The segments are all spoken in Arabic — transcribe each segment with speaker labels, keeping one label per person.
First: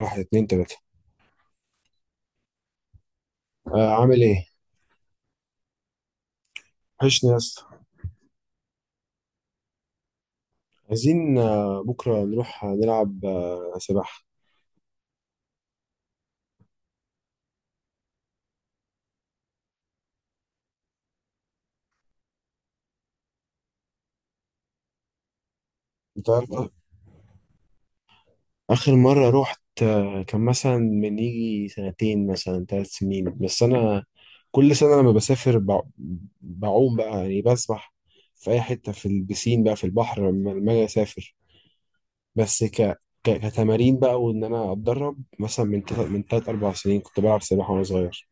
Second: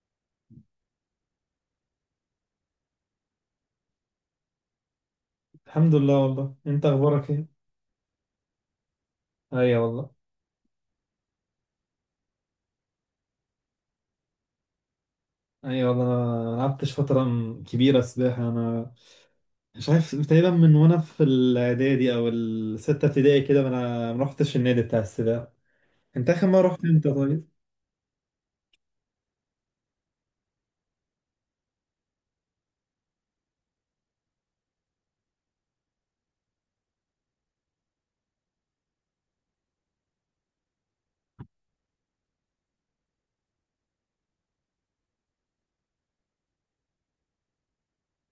Speaker 1: واحد اتنين تلاتة. آه، عامل ايه؟
Speaker 2: الحمد لله. والله انت
Speaker 1: وحشني
Speaker 2: اخبارك
Speaker 1: يا
Speaker 2: ايه؟
Speaker 1: اسطى.
Speaker 2: ايوه والله.
Speaker 1: عايزين بكرة نروح، نلعب سباحة.
Speaker 2: ايوه والله، انا لعبتش فتره كبيره سباحه، انا مش عارف. تقريبا من وانا في الاعدادي او السته ابتدائي كده، ما انا ما رحتش النادي بتاع السباحه.
Speaker 1: انت
Speaker 2: انت اخر
Speaker 1: عارف.
Speaker 2: مره رحت امتى؟ طيب.
Speaker 1: آخر مرة روحت كان مثلا من يجي سنتين، مثلا 3 سنين. بس أنا كل سنة لما بسافر بعوم بقى، يعني بسبح في أي حتة في البسين، بقى في البحر، لما أجي أسافر. بس كتمارين بقى، وإن أنا أتدرب مثلا من تلات أربع سنين. كنت بلعب سباحة وأنا صغير.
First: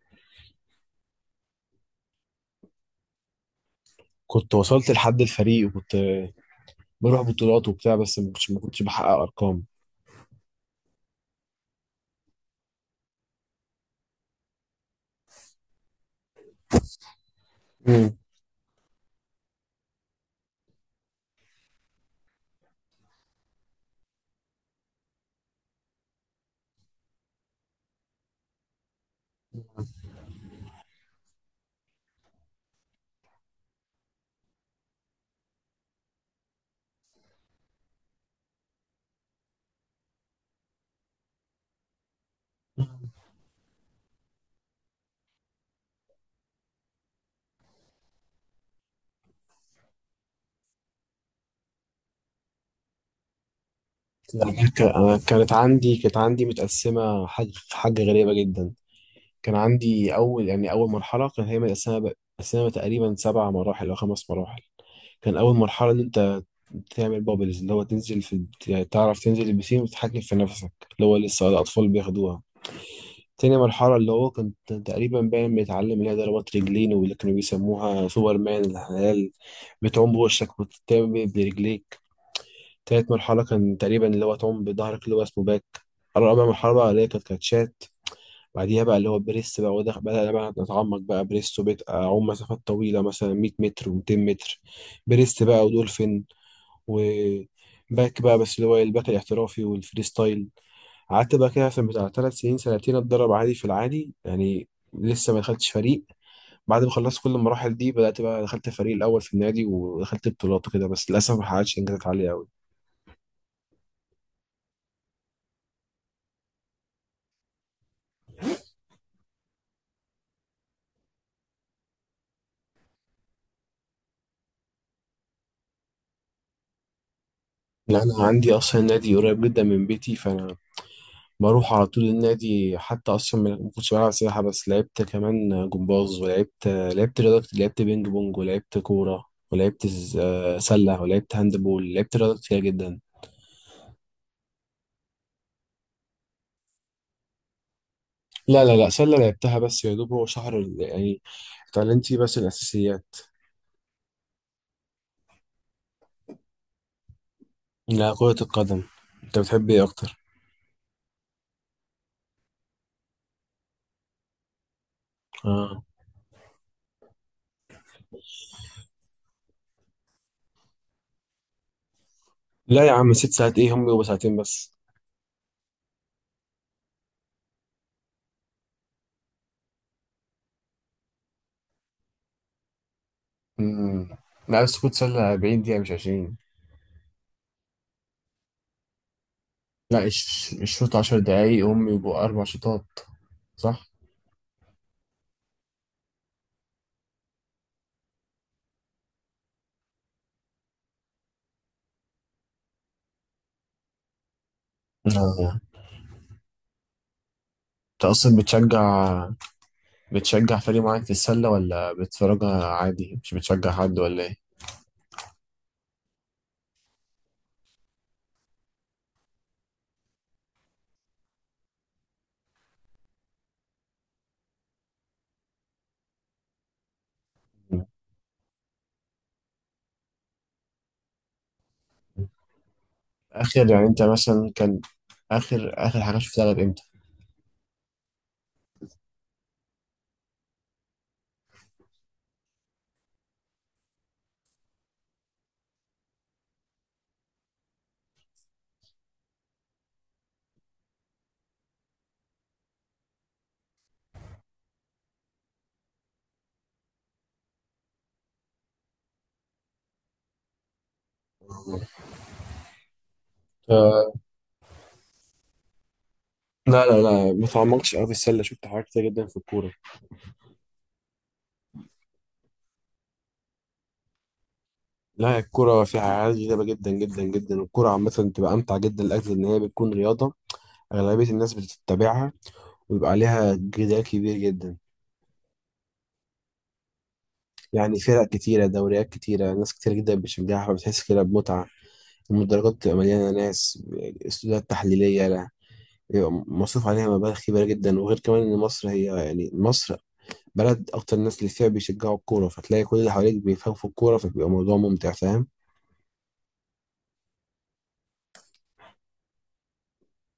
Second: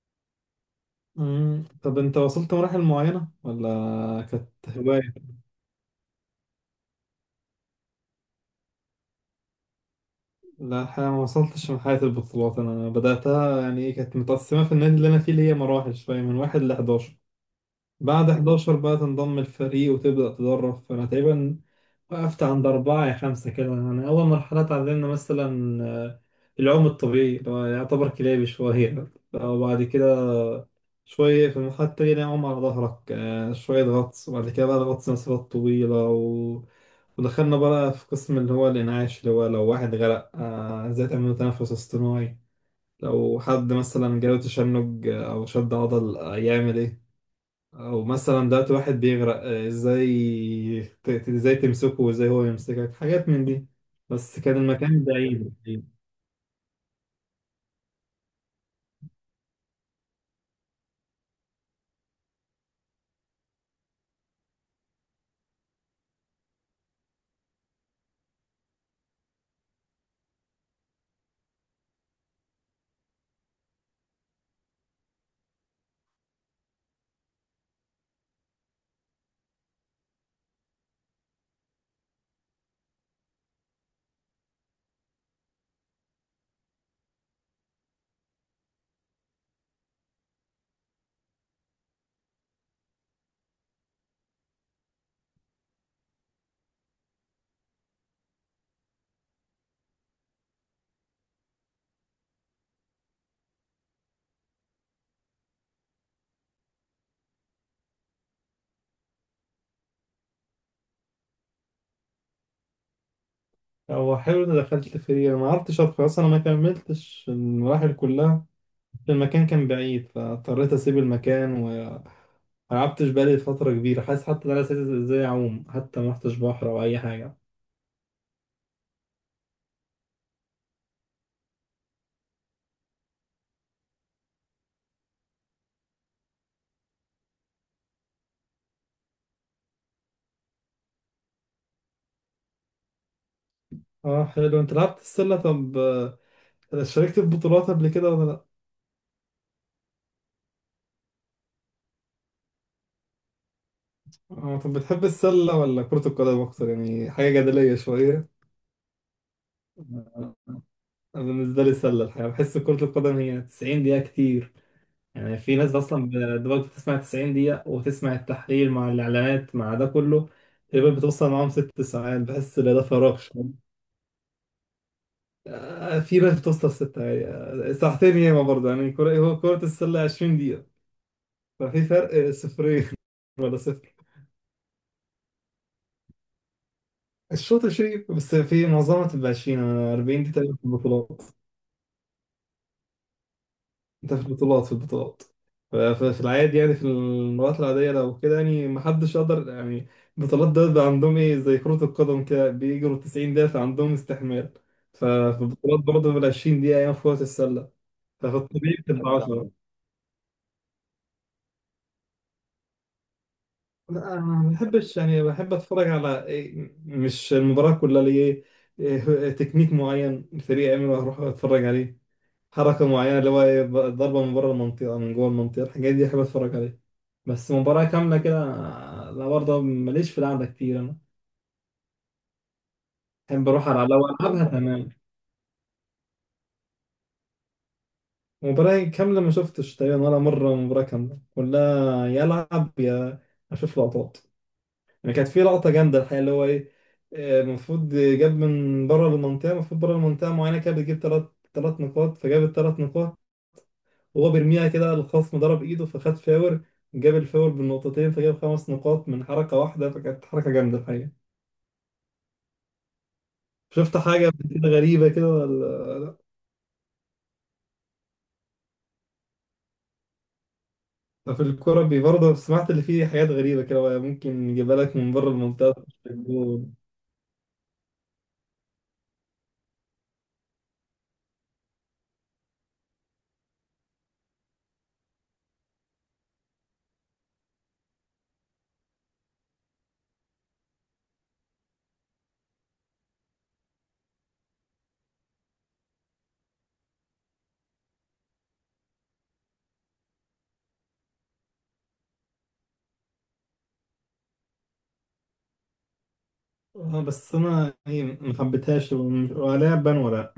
Speaker 2: طب انت وصلت مراحل معينه ولا كانت
Speaker 1: كنت وصلت
Speaker 2: هوايه؟
Speaker 1: لحد الفريق، وكنت بروح بطولات وبتاع، بس ما كنتش بحقق ارقام.
Speaker 2: لا الحقيقه ما وصلتش. من حياه البطولات انا بداتها، يعني ايه، كانت متقسمه في النادي اللي انا فيه، اللي هي مراحل شويه من واحد ل 11.
Speaker 1: امم.
Speaker 2: بعد 11 بقى تنضم الفريق وتبدأ تدرب، فأنا تقريبا وقفت عند أربعة يا خمسة كده. يعني أول مرحلة اتعلمنا مثلا العوم الطبيعي، اللي هو يعتبر كلابي شوية. وبعد كده شوية في المرحلة التانية اللي هي عوم على ظهرك، شوية غطس. وبعد كده بقى الغطس مسافات طويلة ودخلنا بقى في قسم اللي هو الإنعاش، اللي هو لو واحد غرق إزاي تعمل له تنفس اصطناعي، لو حد مثلا جاله تشنج أو شد عضل يعمل إيه، او مثلا دلوقتي واحد بيغرق ازاي ازاي تمسكه، وازاي هو يمسكك، حاجات من دي. بس كان المكان
Speaker 1: أنا كانت
Speaker 2: بعيد بعيد.
Speaker 1: عندي كانت عندي متقسمه، حاجه غريبه جدا. كان عندي اول، يعني اول مرحله كان هي متقسمه تقريبا 7 مراحل او 5 مراحل. كان اول مرحله ان انت تعمل بابلز، اللي هو تنزل في، يعني تعرف تنزل البسين وتتحكم في نفسك، اللي هو لسه الاطفال بياخدوها. تاني مرحلة، اللي هو كنت تقريبا باين بيتعلم، اللي هي ضربات رجلين، واللي كانوا بيسموها سوبرمان الحلال. بتعوم بوشك وتتعمل برجليك. تالت مرحلة كان تقريبا اللي هو تعوم بظهرك، اللي هو اسمه باك. رابع مرحلة بقى، اللي هي كانت كاتشات. بعديها بقى اللي هو بريس بقى. وده بدأ بقى نتعمق بقى بريس، وبقيت أعوم مسافات طويلة مثلا 100 متر و200 متر بريس بقى، ودولفين، وباك بقى، بس اللي هو الباك الاحترافي والفريستايل. قعدت بقى كده مثلا بتاع 3 سنين، سنتين أتدرب عادي في العادي، يعني لسه ما دخلتش فريق. بعد ما خلصت كل المراحل دي بدأت بقى دخلت الفريق الأول في النادي، ودخلت بطولات وكده. بس للأسف ما حققتش إنجازات عالية أوي.
Speaker 2: هو حلو اني دخلت فيه، انا ما عرفتش ادخل اصلا، انا ما كملتش المراحل كلها. المكان كان بعيد فاضطريت اسيب المكان، وما لعبتش بالي فترة كبيرة. حاسس حتى ان انا نسيت ازاي اعوم، حتى ما رحتش بحر او اي حاجة.
Speaker 1: لا، انا عندي اصلا نادي قريب جدا من بيتي. فانا بروح على طول النادي. حتى اصلا ما كنتش بلعب سباحه، بس لعبت كمان جمباز، ولعبت رياضه كتير، لعبت بينج بونج، ولعبت كوره، ولعبت سله، ولعبت هاند بول، لعبت رياضه كتير جدا.
Speaker 2: اه حلو. انت لعبت السلة، طب شاركت في بطولات قبل كده ولا لا؟
Speaker 1: لا لا لا، سله لعبتها بس يا دوب هو يعني اتعلمت فيه بس الاساسيات.
Speaker 2: اه طب بتحب السلة ولا كرة القدم أكتر؟ يعني حاجة جدلية
Speaker 1: لا، كره
Speaker 2: شوية.
Speaker 1: القدم. انت بتحب ايه اكتر؟
Speaker 2: أنا بالنسبة لي السلة. الحقيقة بحس كرة القدم هي 90 دقيقة كتير، يعني في ناس
Speaker 1: اه.
Speaker 2: أصلا دلوقتي بتسمع 90 دقيقة وتسمع التحليل مع الإعلانات مع ده كله، تقريبا بتوصل معاهم 6 ساعات. بحس إن ده
Speaker 1: لا يا عم،
Speaker 2: فراغ
Speaker 1: 6 ساعات
Speaker 2: شوية.
Speaker 1: ايه؟ هم بيبقوا 2 ساعات بس.
Speaker 2: في ناس بتوصل ستة يعني، ساعتين ياما برضه. يعني كرة، هو كرة السلة 20 دقيقة، ففي فرق صفرين ولا صفر.
Speaker 1: امم. لا بس كنت سله 40 دقيقه مش 20.
Speaker 2: الشوط 20، بس في معظمها تبقى 20. أنا
Speaker 1: لا،
Speaker 2: 40 دي
Speaker 1: مش
Speaker 2: تقريبا في
Speaker 1: مش شوط عشر
Speaker 2: البطولات.
Speaker 1: دقايق هم يبقوا 4 شوطات، صح؟
Speaker 2: ده في البطولات، في العادي، يعني في المرات العادية لو كده، يعني محدش يقدر يعني. البطولات ده بيبقى عندهم ايه، زي كرة القدم كده بيجروا 90 دقيقة، فعندهم استحمال. ففي
Speaker 1: آه.
Speaker 2: البطولات برضه بال 20 دقيقة أيام في كرة السلة.
Speaker 1: انت اصلا
Speaker 2: ففي الطبيعي بتبقى بتحب
Speaker 1: بتشجع
Speaker 2: 10.
Speaker 1: بتشجع فريق معين في السلة؟ ولا بتتفرجها عادي، مش بتشجع حد
Speaker 2: لا أنا
Speaker 1: ولا ايه؟
Speaker 2: ما بحبش. يعني بحب أتفرج على إيه، مش المباراة كلها، ليه؟ إيه تكنيك معين الفريق يعمله، هروح أتفرج عليه. حركة معينة اللي هو إيه، ضربة من بره المنطقة، من جوه المنطقة، الحاجات دي أحب أتفرج عليها. بس
Speaker 1: مم.
Speaker 2: مباراة كاملة كده لا. برضه ماليش في القعدة كتير أنا. أحب أروح
Speaker 1: اخر، يعني
Speaker 2: على
Speaker 1: انت
Speaker 2: لو ألعبها
Speaker 1: مثلا كان،
Speaker 2: تمام.
Speaker 1: اخر حاجة شفتها لعب امتى؟
Speaker 2: مباراة كاملة ما شفتش تقريبا ولا مرة مباراة كاملة كلها يلعب. يا أشوف لقطات. يعني كانت في لقطة جامدة الحقيقة، اللي هو إيه، المفروض جاب من بره المنطقة، المفروض بره المنطقة معينة كده بتجيب تلات نقاط، فجاب التلات نقاط. هو بيرميها كده، الخصم ضرب ايده فخد فاور. جاب الفاور بالنقطتين فجاب 5 نقاط من حركة واحدة، فكانت حركة جامدة الحقيقة. شفت
Speaker 1: آه.
Speaker 2: حاجة قبل كده غريبة كده ولا؟
Speaker 1: لا لا لا، ما تعمقتش قوي في السله، شفت حاجات كتير جدا في الكوره.
Speaker 2: لا في الكورة برضه سمعت اللي فيه حاجات غريبة كده، ممكن يجيبها لك من بره
Speaker 1: لا،
Speaker 2: المنطقة
Speaker 1: الكوره
Speaker 2: مش
Speaker 1: فيها
Speaker 2: في
Speaker 1: عادي جذابه
Speaker 2: الجول.
Speaker 1: جدا جدا جدا، والكوره عامه بتبقى امتع جدا لاجل ان هي بتكون رياضه اغلبيه الناس بتتبعها، ويبقى عليها جدال كبير جدا. يعني فرق كتيرة، دوريات كتيرة، ناس كتير جدا بتشجعها، فبتحس كده بمتعة. المدرجات بتبقى مليانة ناس، استوديوهات تحليلية. لا، بيبقى مصروف عليها مبالغ كبيرة جدا، وغير كمان إن مصر هي، يعني مصر بلد أكتر الناس اللي فيها بيشجعوا الكورة، فتلاقي كل اللي حواليك بيفهموا في الكورة، فبيبقى موضوع ممتع. فاهم؟
Speaker 2: اه بس انا يعني ما حبيتهاش، ولا بان ولا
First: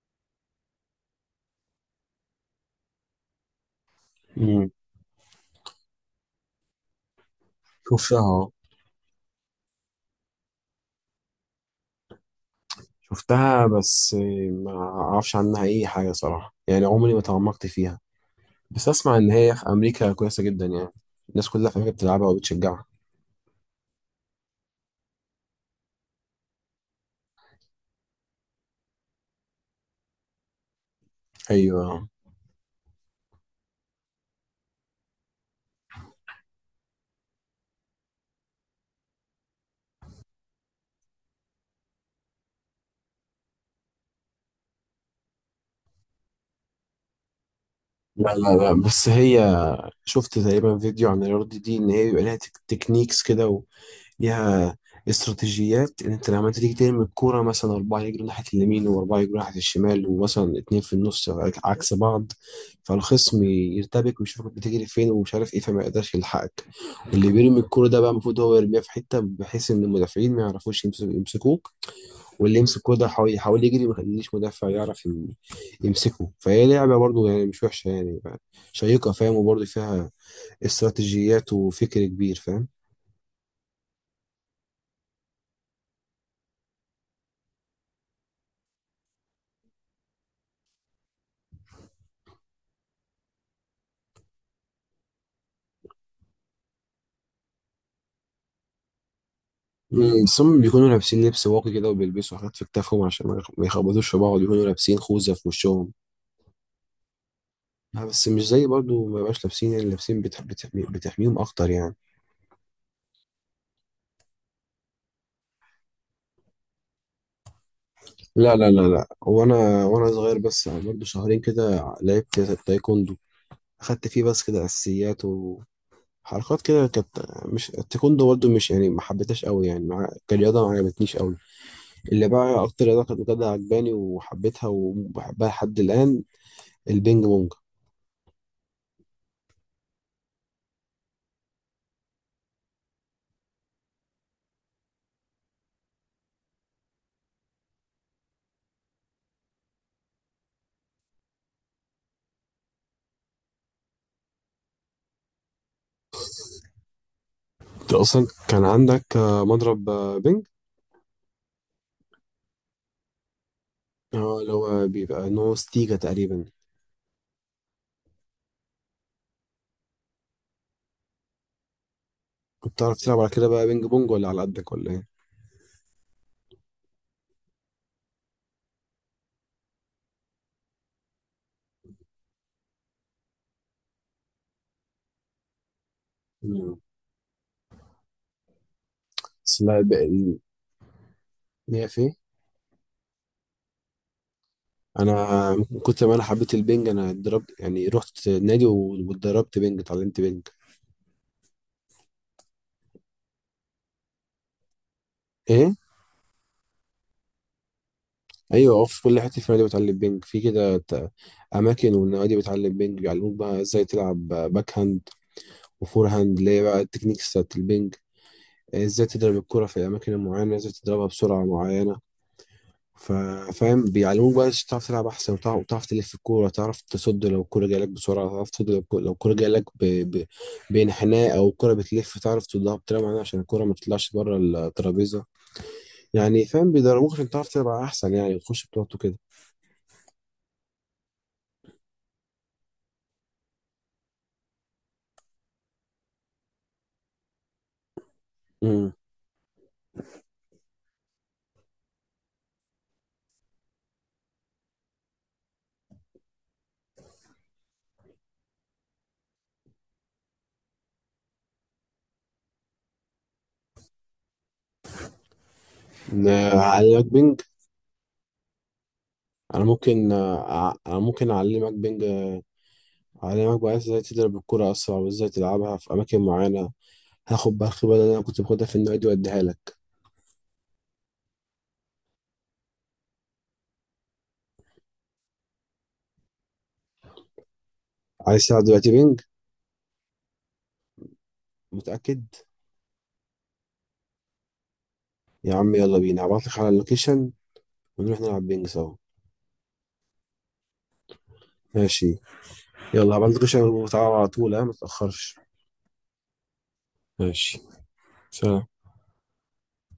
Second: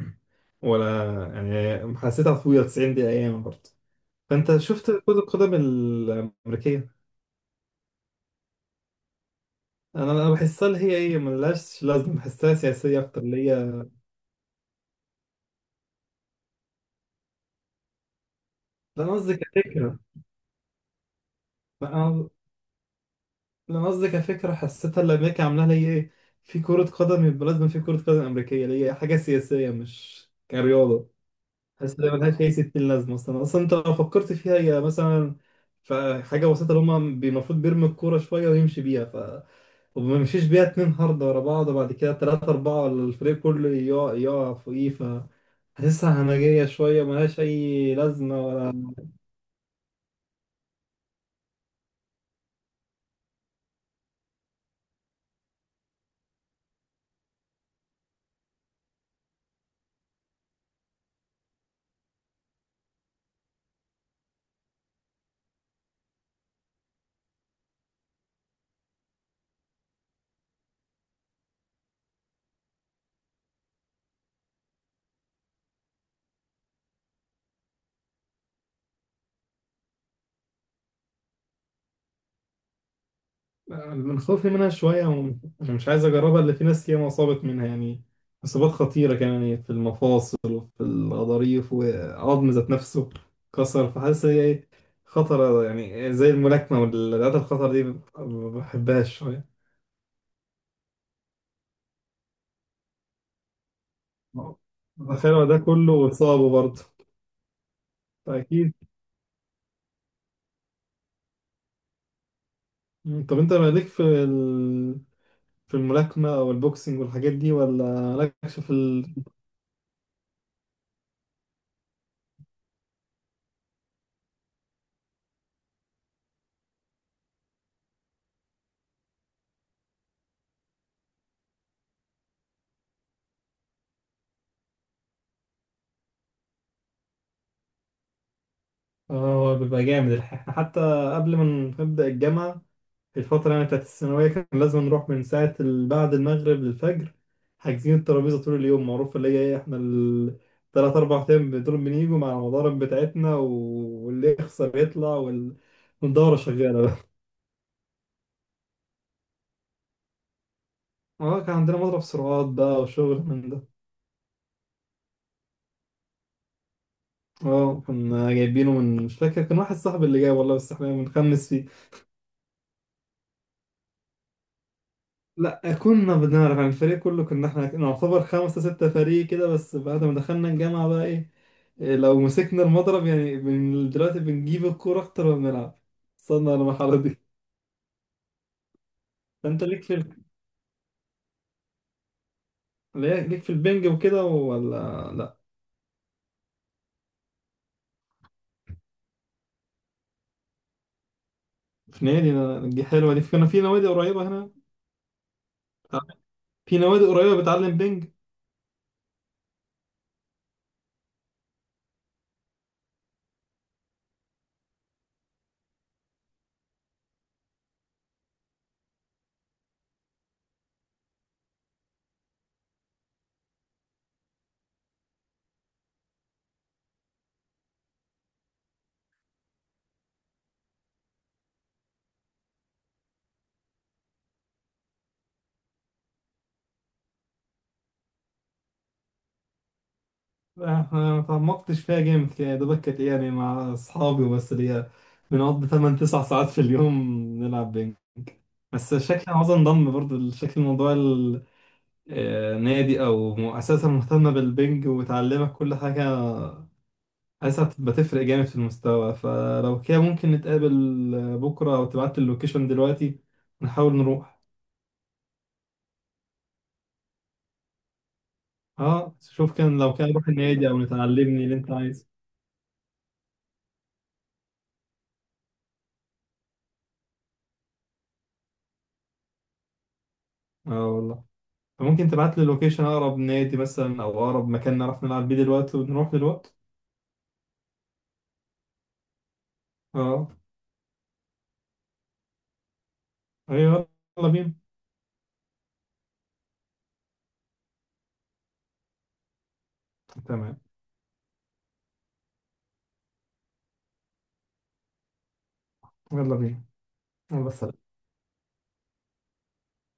Speaker 2: ولا يعني حسيتها طويلة 90 دقيقة ايام برضه. فانت
Speaker 1: مم.
Speaker 2: شفت كرة القدم الأمريكية؟
Speaker 1: شفتها آه.
Speaker 2: انا بحسها اللي هي ايه، ملهاش لازمه، بحسها سياسيه اكتر اللي هي.
Speaker 1: شفتها بس، ما أعرفش عنها أي حاجة صراحة، يعني عمري ما تعمقت فيها. بس
Speaker 2: لا أنا
Speaker 1: أسمع إن
Speaker 2: قصدي
Speaker 1: هي في
Speaker 2: كفكرة.
Speaker 1: أمريكا كويسة جدا يعني. الناس كلها في
Speaker 2: لا
Speaker 1: أمريكا بتلعبها
Speaker 2: أنا
Speaker 1: وبتشجعها.
Speaker 2: لا أنا قصدي كفكرة، حسيتها اللي أمريكا عاملاها ليه إيه، في كرة قدم يبقى لازم في كرة قدم أمريكية ليه، حاجة سياسية مش كرياضة. حاسس
Speaker 1: أيوه.
Speaker 2: إن ملهاش أي ستين لازمة أصلا. أصلا أنت لو فكرت فيها، هي مثلا في حاجة بسيطة اللي هما المفروض بيرمي الكورة شوية ويمشي بيها، وما يمشيش بيها اتنين هاردة ورا بعض، وبعد كده تلاتة أربعة ولا الفريق كله يقع يقع فوقيه. حاسسها همجية شوية، ملهاش أي
Speaker 1: لا
Speaker 2: لازمة
Speaker 1: لا لا،
Speaker 2: ولا.
Speaker 1: بس هي شفت تقريبا فيديو عن الرياضة دي، ان هي بيبقى لها تكنيكس كده، وليها استراتيجيات، ان انت لما انت تيجي ترمي الكورة مثلا، 4 يجروا ناحية اليمين، وأربعة يجروا ناحية الشمال، ومثلا 2 في النص عكس بعض. فالخصم يرتبك، ويشوفك بتجري فين ومش عارف ايه، فما يقدرش يلحقك. واللي بيرمي الكورة ده بقى المفروض هو يرميها في حتة بحيث ان المدافعين ما يعرفوش يمسكوه. واللي يمسك كورة يحاول يجري ما يخليش مدافع يعرف يمسكه. فهي لعبة برضه، يعني مش وحشة، يعني شيقة. فاهم؟ وبرضه فيها استراتيجيات وفكر كبير، فاهم؟
Speaker 2: من خوفي منها شوية أنا مش عايز أجربها. اللي في ناس ياما أصابت منها، يعني إصابات خطيرة كمان، يعني في المفاصل وفي الغضاريف وعظم ذات نفسه كسر. فحاسس هي إيه، خطرة يعني، زي الملاكمة والرياضات الخطر دي، ما بحبهاش شوية.
Speaker 1: ثم بيكونوا لابسين لبس واقي كده، وبيلبسوا حاجات في كتافهم عشان ما يخبطوش في بعض. بيكونوا لابسين خوذة في
Speaker 2: تخيل ده
Speaker 1: وشهم.
Speaker 2: كله وإصابه برضه،
Speaker 1: بس مش زي
Speaker 2: فأكيد.
Speaker 1: برضه. ما بقاش لابسين، يعني لابسين بتحميهم أكتر يعني.
Speaker 2: طب أنت مالك في في الملاكمة أو البوكسينج والحاجات دي، ولا
Speaker 1: لا
Speaker 2: مالكش في
Speaker 1: لا لا لا، وأنا صغير بس برضه 2 شهور كده لعبت تايكوندو. أخدت فيه بس كده أساسيات و... حركات كده كانت. مش التايكوندو برضه، مش يعني ما حبيتهاش قوي يعني، مع... كرياضة ما عجبتنيش قوي. اللي بقى أكتر رياضة كانت بجد عجباني وحبيتها وبحبها لحد الآن، البينج بونج.
Speaker 2: آه هو بيبقى جامد الحقيقة. حتى قبل ما نبدأ الجامعة، الفترة يعني بتاعت الثانوية، كان لازم نروح من ساعة بعد المغرب للفجر، حاجزين الترابيزة طول اليوم، معروف. اللي هي ايه، احنا التلات أربع أيام دول بنيجوا مع المضارب بتاعتنا واللي يخسر يطلع والدورة شغالة بقى.
Speaker 1: أنت أصلا كان عندك مضرب بينج؟
Speaker 2: اه كان عندنا مضرب سرعات بقى وشغل من ده.
Speaker 1: اه، اللي هو بيبقى نو ستيجا تقريبا.
Speaker 2: اه كنا جايبينه من، مش فاكر، كان واحد صاحبي اللي جاي والله، بس احنا بنخمس فيه.
Speaker 1: كنت بتعرف تلعب على كده بقى بينج بونج؟ ولا على قدك ولا إيه؟
Speaker 2: لا كنا بنعرف يعني. الفريق كله كنا احنا نعتبر خمسة ستة فريق كده. بس بعد ما دخلنا الجامعة بقى ايه، لو مسكنا المضرب يعني من دلوقتي بنجيب الكورة أكتر ما بنلعب. وصلنا
Speaker 1: مم.
Speaker 2: للمرحلة دي.
Speaker 1: بس
Speaker 2: فأنت
Speaker 1: لا
Speaker 2: ليك في
Speaker 1: ليا في إيه؟
Speaker 2: ليك في البنج وكده ولا لأ؟
Speaker 1: أنا من كتر ما أنا حبيت البينج، أنا اتدربت يعني، رحت نادي واتدربت بينج، اتعلمت بينج.
Speaker 2: في نادي، دي حلوة. دي كنا في نوادي قريبة هنا،
Speaker 1: إيه؟
Speaker 2: في نوادي قريبة بتعلم بنج.
Speaker 1: ايوه اه، في كل حته في النادي بتعلم بينج، في كده اماكن، والنوادي بتعلم بينج، بيعلموك بقى ازاي تلعب باك هاند وفور هاند، اللي هي بقى التكنيكس بتاعت البينج، ازاي تضرب الكره في الاماكن المعينه، ازاي تضربها بسرعه معينه. ف- فاهم؟ بيعلموك بقى ازاي تعرف تلعب احسن، وتعرف تلف الكوره، تعرف تصد لو الكوره جايه لك بسرعه، تعرف تصد لو الكوره جايه لك ب... بانحناء، او الكوره بتلف تعرف تصدها بطريقه معينه عشان الكوره ما تطلعش بره الترابيزه، يعني. فاهم؟ بيدربوك عشان تعرف تلعب احسن يعني، وتخش بطولات وكده.
Speaker 2: احنا ما تعمقتش فيها جامد، يعني دوبك كانت إيه، يعني مع اصحابي وبس، اللي هي بنقضي 8 9 ساعات في اليوم نلعب بينج.
Speaker 1: امم.
Speaker 2: بس شكل عاوز انضم برضو شكل موضوع النادي او مؤسسه مهتمه بالبنج وتعلمك كل حاجه. حاسسها بتبقى تفرق جامد في المستوى، فلو كده ممكن نتقابل بكره، او تبعت اللوكيشن دلوقتي نحاول نروح.
Speaker 1: أعلمك بينج.
Speaker 2: اه شوف،
Speaker 1: أنا
Speaker 2: لو كان
Speaker 1: ممكن
Speaker 2: نروح النادي
Speaker 1: آه، أع-
Speaker 2: او
Speaker 1: أنا ممكن
Speaker 2: نتعلمني اللي انت
Speaker 1: أعلمك بينج،
Speaker 2: عايزه.
Speaker 1: أعلمك بقى إزاي تضرب الكرة أسرع، وإزاي تلعبها في أماكن معينة. هاخد بقى الخبرة اللي أنا كنت باخدها في النادي وأديها لك.
Speaker 2: اه والله. فممكن تبعت لي لوكيشن اقرب نادي مثلا او اقرب مكان نعرف نلعب بيه دلوقتي، ونروح دلوقتي.
Speaker 1: عايز تلعب دلوقتي بينج؟
Speaker 2: اه.
Speaker 1: متأكد؟
Speaker 2: ايوه. يلا بينا.
Speaker 1: يا عم يلا بينا، هبعتلك على اللوكيشن، ونروح نلعب بينج سوا.
Speaker 2: تمام.
Speaker 1: ماشي. يلا هبعتلك اللوكيشن وتعالى على طول، ها متأخرش.
Speaker 2: يلا بينا. يلا
Speaker 1: ماشي.
Speaker 2: سلام.
Speaker 1: سلام.